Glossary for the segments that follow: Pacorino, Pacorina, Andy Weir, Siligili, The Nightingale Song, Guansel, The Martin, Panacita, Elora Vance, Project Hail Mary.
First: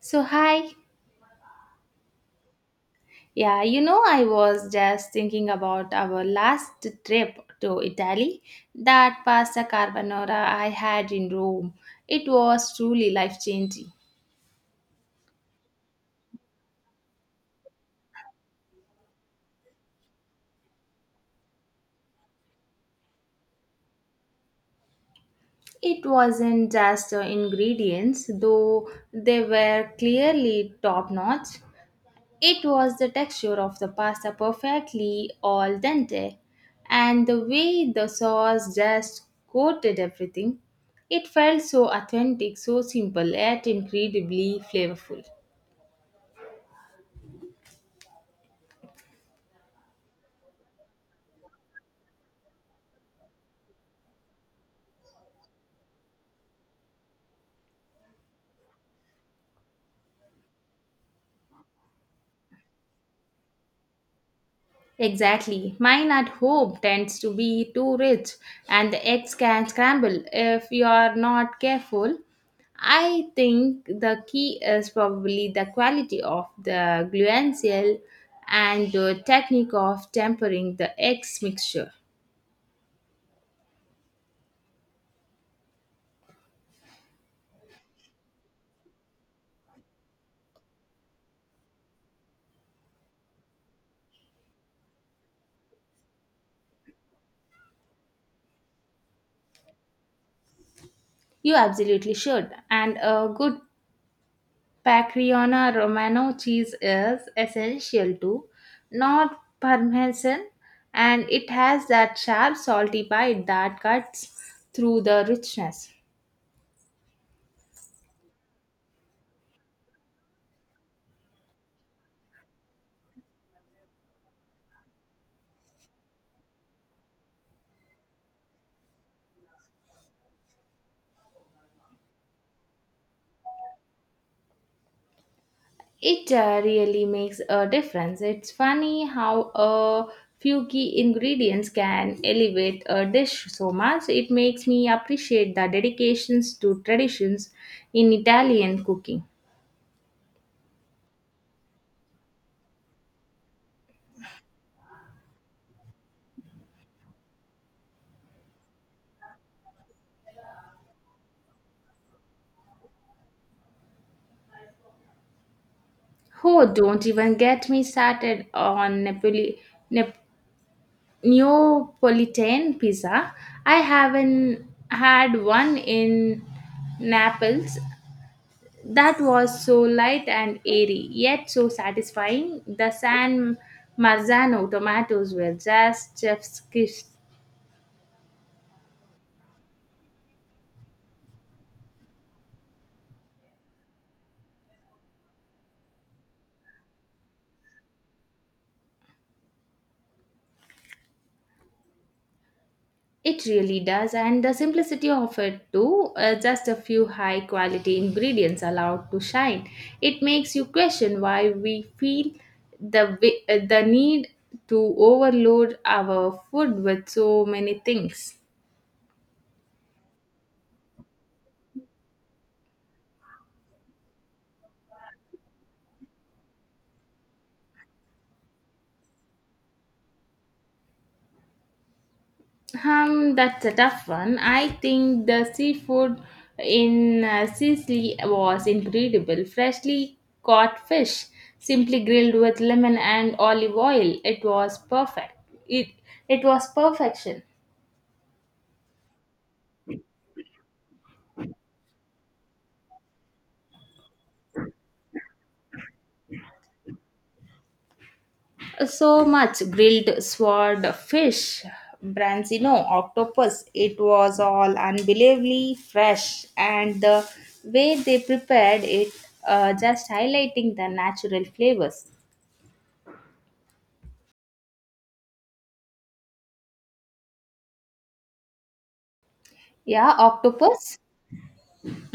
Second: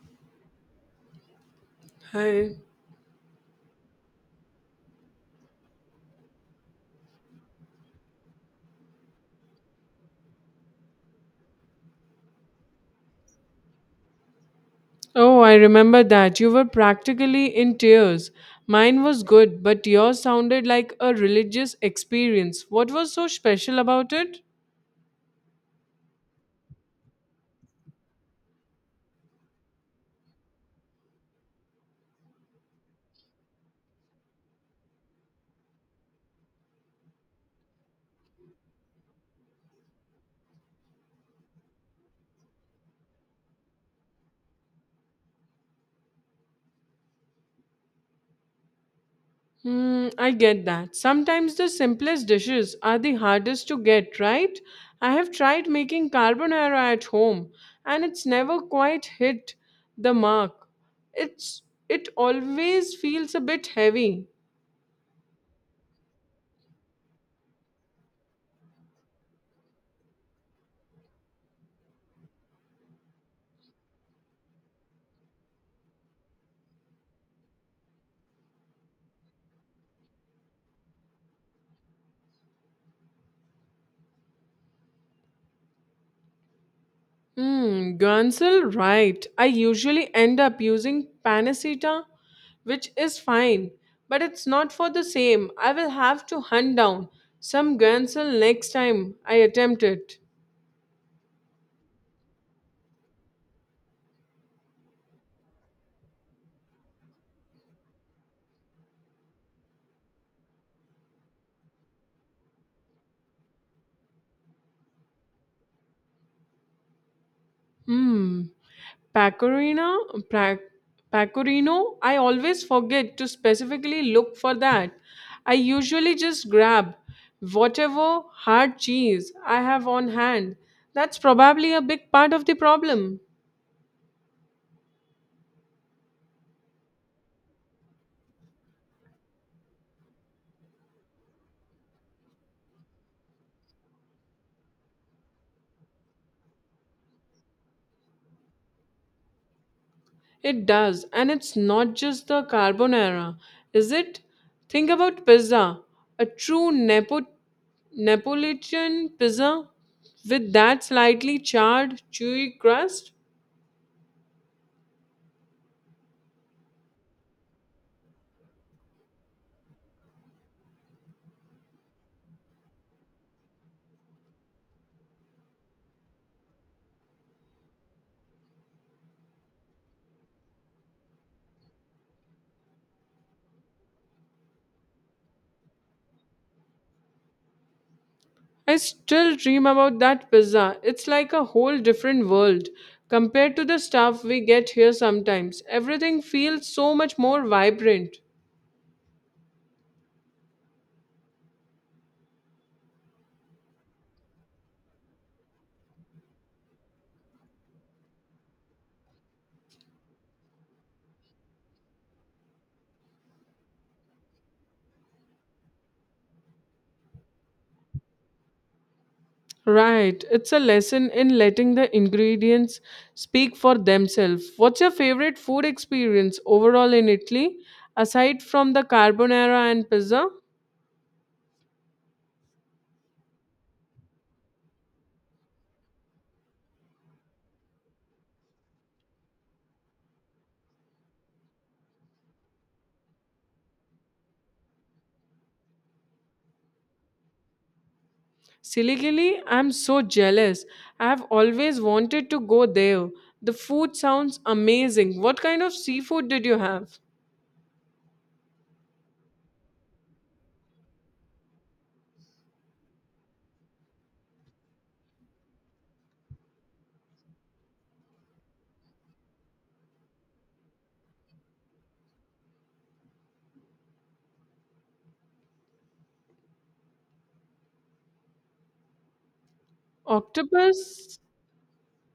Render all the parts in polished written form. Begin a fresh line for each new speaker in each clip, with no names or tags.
So, hi.
Hi.
Yeah, you know, I was just thinking about our last trip to Italy, that pasta carbonara I had in Rome. It was truly life changing.
Oh, I remember that. You were practically in tears. Mine was good, but yours sounded like a religious experience. What was so special about it?
It wasn't just the ingredients, though they were clearly top notch. It was the texture of the pasta, perfectly al dente, and the way the sauce just coated everything. It felt so authentic, so simple, yet incredibly flavorful.
Hmm, I get that. Sometimes the simplest dishes are the hardest to get, right? I have tried making carbonara at home, and it's never quite hit the mark. It's it always feels a bit heavy.
Exactly. Mine at home tends to be too rich and the eggs can scramble if you are not careful. I think the key is probably the quality of the gluensil and the technique of tempering the eggs mixture.
Mm, Guansel, right. I usually end up using Panacita, which is fine, but it's not for the same. I will have to hunt down some Guansel next time I attempt it.
You absolutely should. And a good Pacriona Romano cheese is essential too, not Parmesan, and it has that sharp, salty bite that cuts through the richness.
Hmm. Pacorina, pra- Pacorino, I always forget to specifically look for that. I usually just grab whatever hard cheese I have on hand. That's probably a big part of the problem.
It really makes a difference. It's funny how a few key ingredients can elevate a dish so much. It makes me appreciate the dedications to traditions in Italian cooking.
It does, and it's not just the carbonara, is it? Think about pizza. A true Neapolitan pizza with that slightly charred, chewy crust.
Oh, don't even get me started on Napoli. Nap- Neapolitan pizza. I haven't had one in Naples that was so light and airy, yet so satisfying. The San Marzano tomatoes were just chef's kiss.
I still dream about that pizza. It's like a whole different world compared to the stuff we get here sometimes. Everything feels so much more vibrant.
It really does, and the simplicity of it too, just a few high quality ingredients allowed to shine. It makes you question why we feel the need to overload our food with so many things.
Right. It's a lesson in letting the ingredients speak for themselves. What's your favorite food experience overall in Italy, aside from the carbonara and pizza?
That's a tough one. I think the seafood in Sicily was incredible. Freshly caught fish, simply grilled with lemon and olive oil. It was perfect. It it was perfection.
Siligili, I'm so jealous. I've always wanted to go there. The food sounds amazing. What kind of seafood did you have?
So much grilled sword fish, branzino, octopus. It was all unbelievably fresh, and the way they prepared it, just highlighting the natural flavors. Yeah, octopus.
Octopus?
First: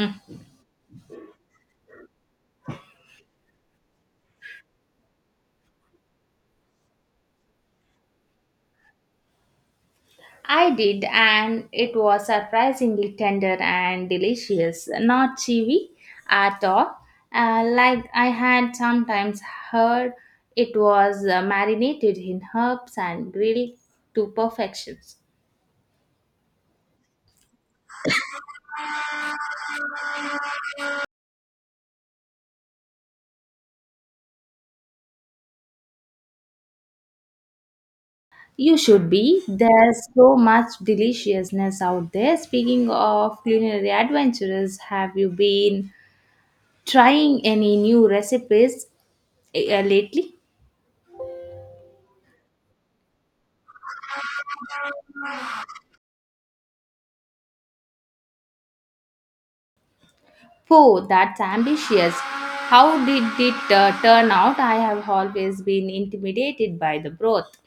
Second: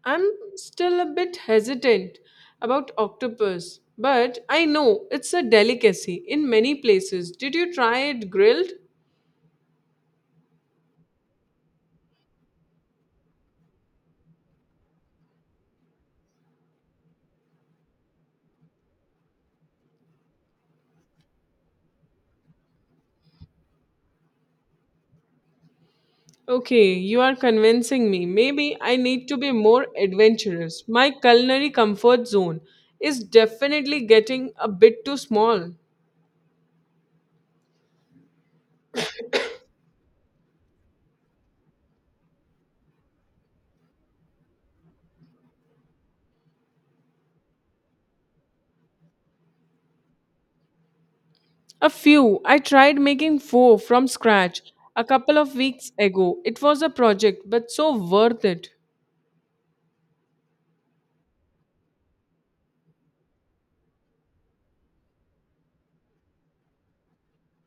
I'm still a bit hesitant about octopus, but I know it's a delicacy in many places. Did you try it grilled?
I did, and it was surprisingly tender and delicious, not chewy at all. Like I had sometimes heard, it was marinated in herbs and grilled to perfection.
Okay, you are convincing me. Maybe I need to be more adventurous. My culinary comfort zone is definitely getting a bit too small.
You should be. There's so much deliciousness out there. Speaking of culinary adventures, have you been trying any new recipes lately?
A few. I tried making four from scratch a couple of weeks ago. It was a project, but so worth it.
Oh, that's ambitious. How did it turn out? I have always been intimidated by the broth.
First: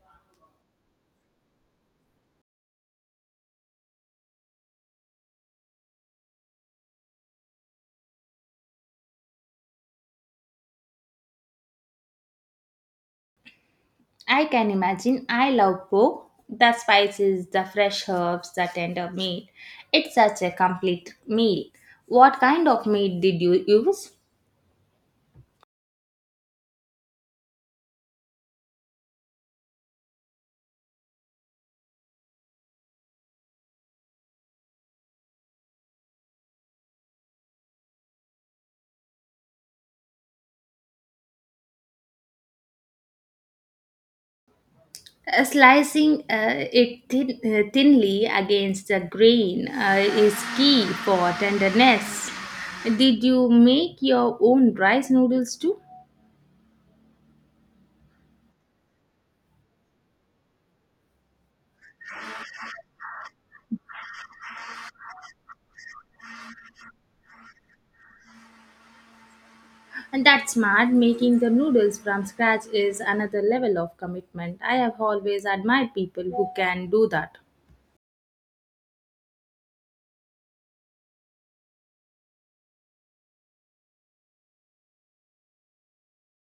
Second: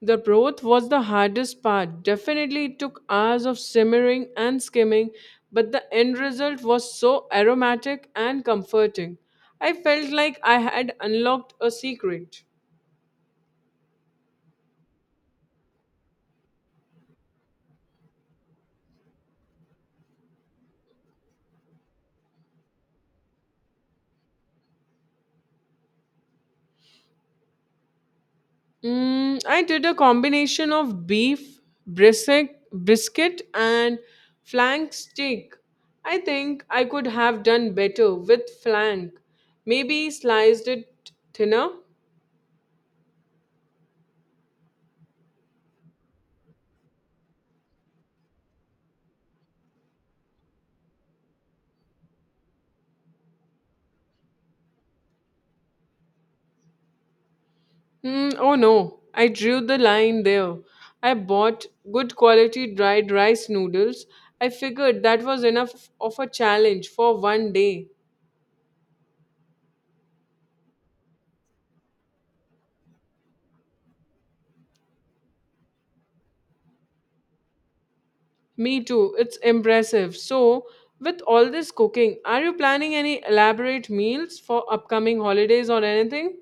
The broth was the hardest part. Definitely it took hours of simmering and skimming, but the end result was so aromatic and comforting. I felt like I had unlocked a secret.
I can imagine I love po. The spices, the fresh herbs, the tender meat. It's such a complete meal. What kind of meat did you use?
Mm, I did a combination of beef, brisket and flank steak. I think I could have done better with flank. Maybe sliced it thinner.
Slicing it thinly against the grain is key for tenderness. Did you make your own rice noodles too?
Mm, oh no, I drew the line there. I bought good quality dried rice noodles. I figured that was enough of a challenge for one day.
And that's smart. Making the noodles from scratch is another level of commitment. I have always admired people who can do that.
Me too, it's impressive. So, with all this cooking, are you planning any elaborate meals for upcoming holidays or anything?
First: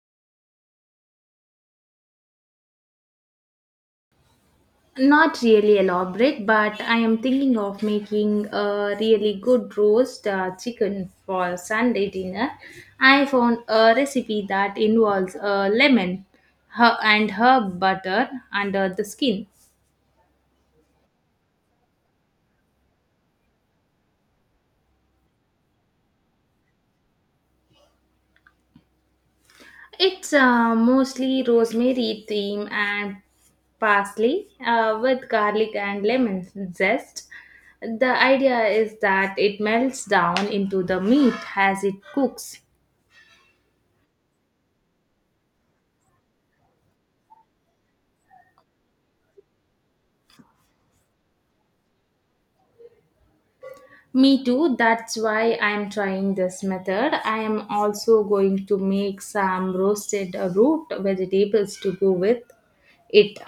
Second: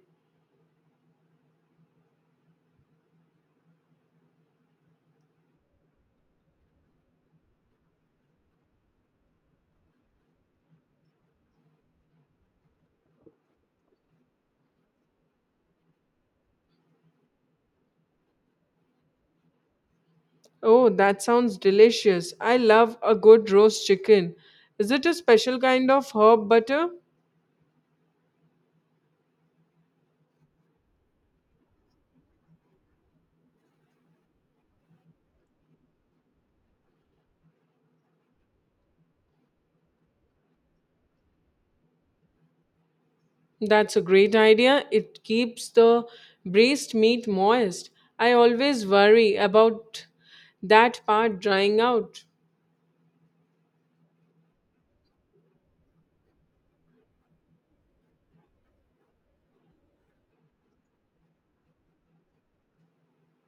Not really elaborate, but I am thinking of making a really good roast chicken for Sunday dinner. I found a recipe that involves a lemon and herb butter under the skin.
Oh, that sounds delicious. I love a good roast chicken. Is it a special kind of herb butter?
It's mostly rosemary, thyme, and parsley with garlic and lemon zest. The idea is that it melts down into the meat as it cooks.
That's a great idea. It keeps the braised meat moist. I always worry about that part drying out.
Me too, that's why I'm trying this method. I am also going to make some roasted root vegetables to go with it.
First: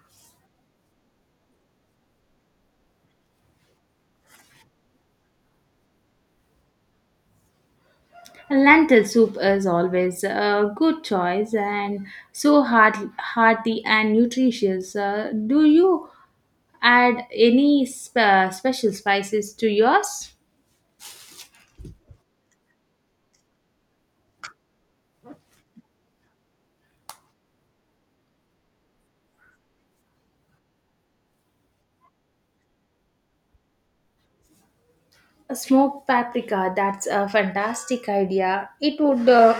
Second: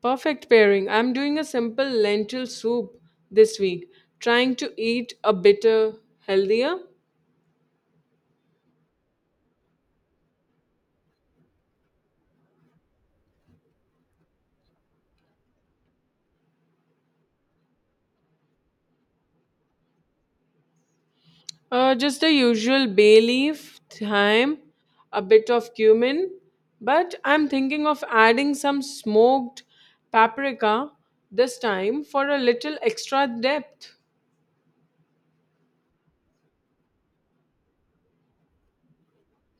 Perfect pairing. I'm doing a simple lentil soup this week, trying to eat a bitter healthier.
Lentil soup is always a good choice and so hearty and nutritious. Do you add any special spices to yours?
Just the usual bay leaf, thyme, a bit of cumin, but I'm thinking of adding some smoked paprika this time for a little extra depth.
Smoked paprika, that's a fantastic idea.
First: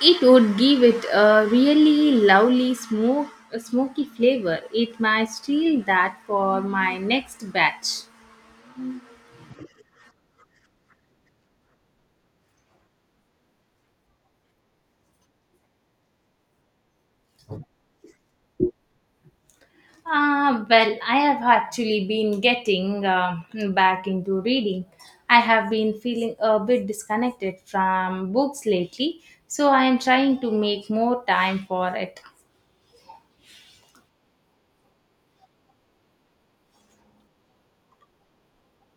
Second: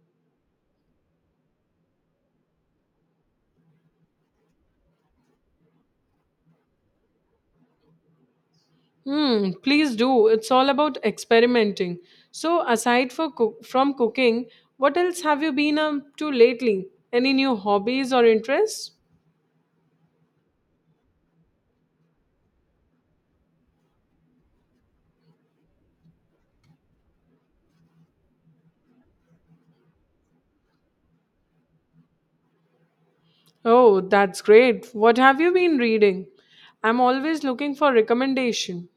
It would give it a really lovely smoky flavor. It might steal that for my next batch.
Hmm, please do. It's all about experimenting. So, aside for from cooking, what else have you been up to lately? Any new hobbies or interests?
Well, I have actually been getting back into reading. I have been feeling a bit disconnected from books lately, so I am trying to make more time for it.
Oh, that's great. What have you been reading? I'm always looking for recommendation.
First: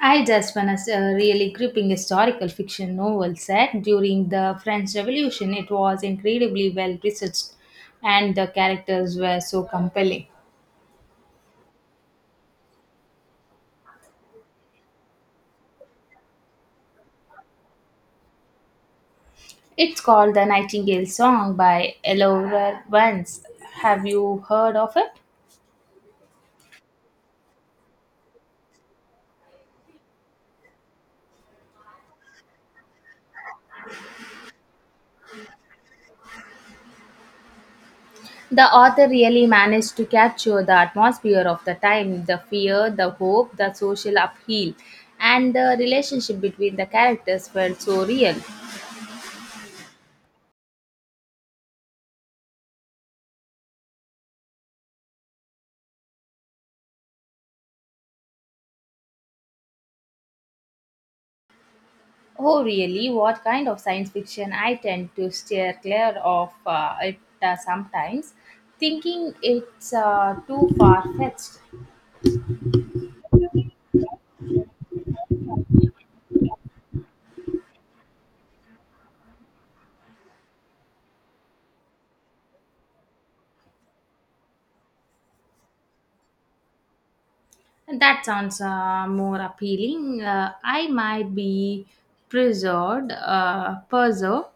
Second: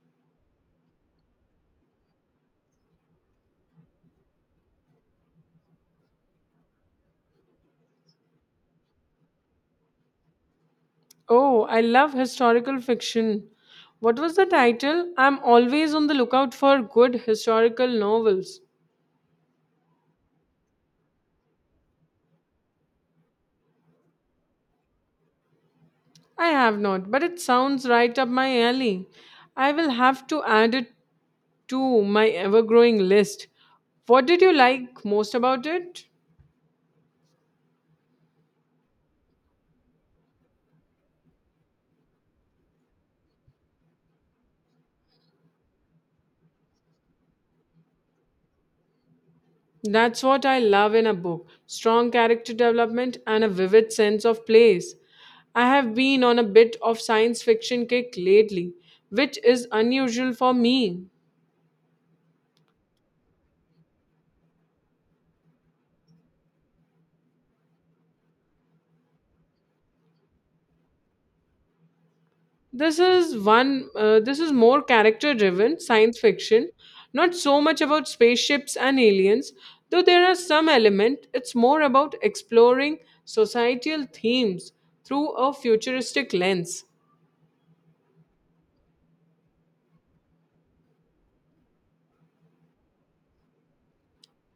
I just finished a really gripping historical fiction novel set during the French Revolution. It was incredibly well researched, and the characters were so compelling.
Oh, I love historical fiction. What was the title? I'm always on the lookout for good historical novels.
It's called The Nightingale Song by Elora Vance. Have you heard of it?
I have not, but it sounds right up my alley. I will have to add it to my ever growing list. What did you like most about it?
The author really managed to capture the atmosphere of the time, the fear, the hope, the social upheaval, and the relationship between the characters felt so real.
That's what I love in a book strong character development and a vivid sense of place. I have been on a bit of science fiction kick lately, which is unusual for me.
Oh, really? What kind of science fiction? I tend to steer clear of it sometimes, thinking it's too far fetched.
This is one. This is more character-driven science fiction, not so much about spaceships and aliens. Though there are some element, it's more about exploring societal themes through a futuristic lens.
That sounds more appealing. I might be preserved.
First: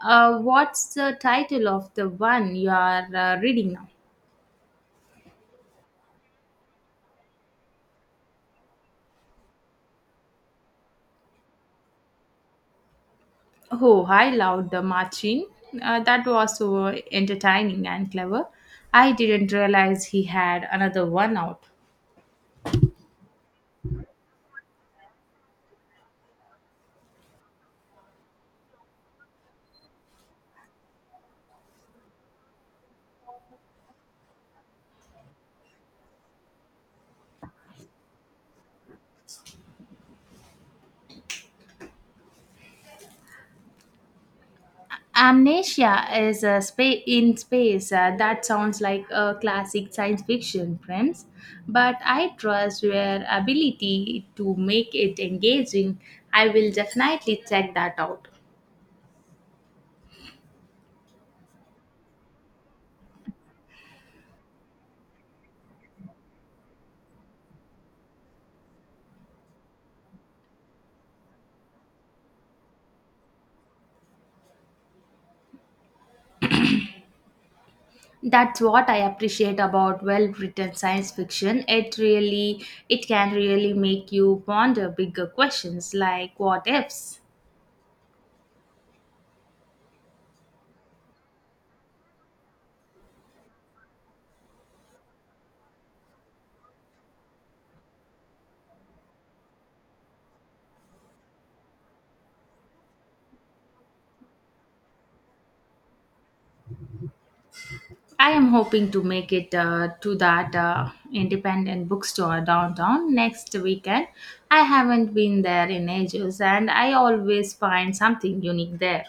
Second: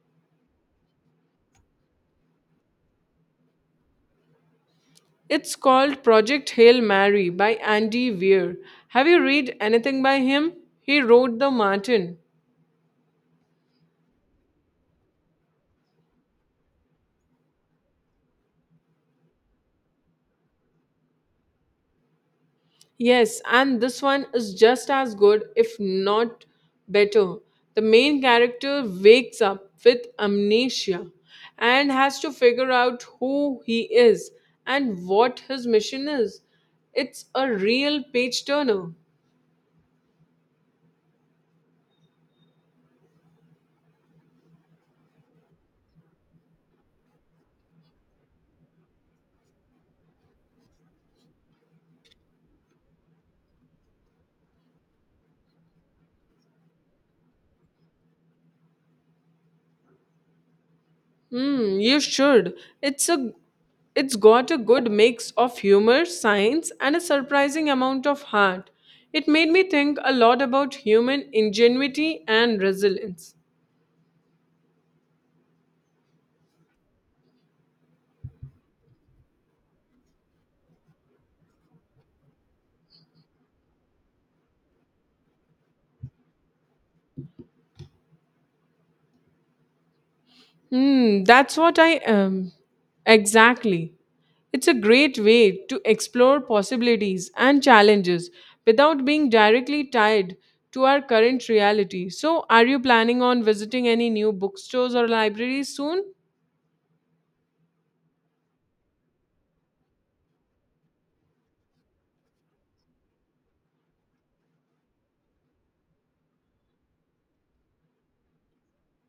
What's the title of the one you are reading now?
It's called Project Hail Mary by Andy Weir. Have you read anything by him? He wrote The Martin.
Oh, I loved the Martin. That was so entertaining and clever. I didn't realize he had another one out.
Yes, and this one is just as good, if not better. The main character wakes up with amnesia and has to figure out who he is and what his mission is. It's a real page turner.
Amnesia is a spa- In space. That sounds like a classic science fiction, friends. But I trust your ability to make it engaging. I will definitely check that out.
Hmm, you should. It's a it's got a good mix of humor, science, and a surprising amount of heart. It made me think a lot about human ingenuity and resilience.
That's what I appreciate about well-written science fiction. It can really make you ponder bigger questions, like what ifs.
Hmm, that's what I am. Exactly. It's a great way to explore possibilities and challenges without being directly tied to our current reality. So, are you planning on visiting any new bookstores or libraries soon?
I am hoping to make it to that independent bookstore downtown next weekend. I haven't been there in ages and I always find something unique there.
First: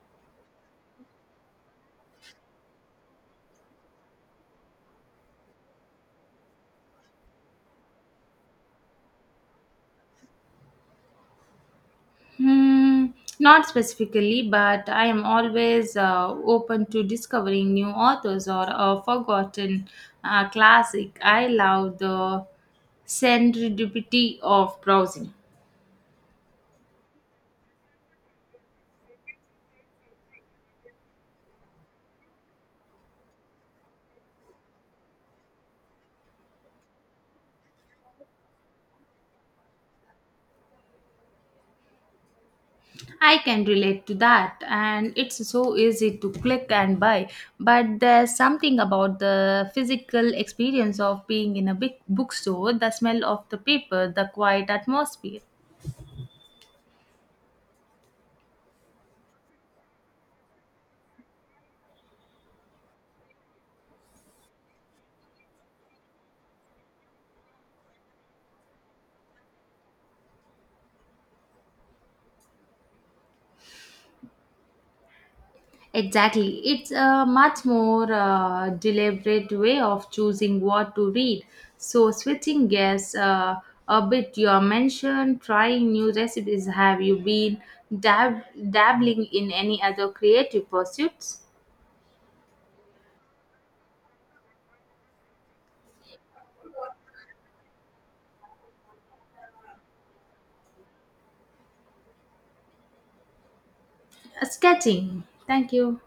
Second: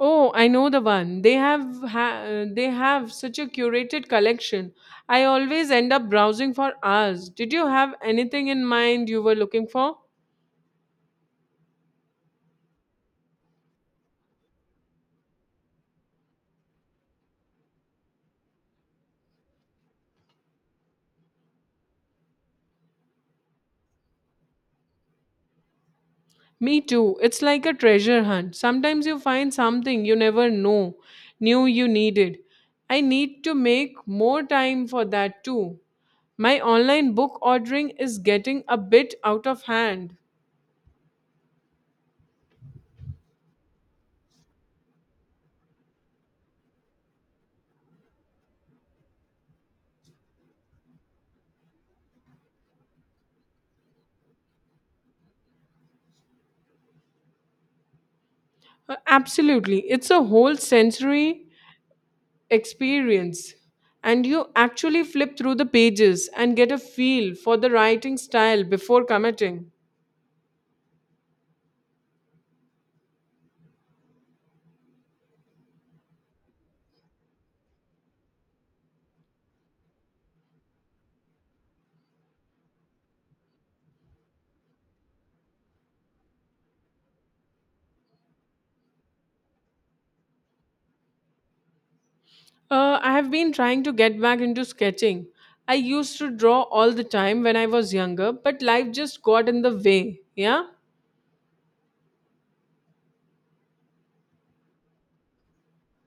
Oh, I know the one. They they have such a curated collection. I always end up browsing for hours. Did you have anything in mind you were looking for?
Hmm, not specifically, but I am always open to discovering new authors or a forgotten classic. I love the serendipity of browsing.
Me too. It's like a treasure hunt. Sometimes you find something you never know knew you needed. I need to make more time for that too. My online book ordering is getting a bit out of hand.
I can relate to that, and it's so easy to click and buy. But there's something about the physical experience of being in a big bookstore, the smell of the paper, the quiet atmosphere.
Absolutely. It's a whole sensory experience. And you actually flip through the pages and get a feel for the writing style before committing.
Exactly. It's a much more deliberate way of choosing what to read. So, switching gears a bit, you mentioned trying new recipes. Have you been dab- dabbling in any other creative pursuits?
I have been trying to get back into sketching. I used to draw all the time when I was younger, but life just got in the way. Yeah?
Sketching. Thank you.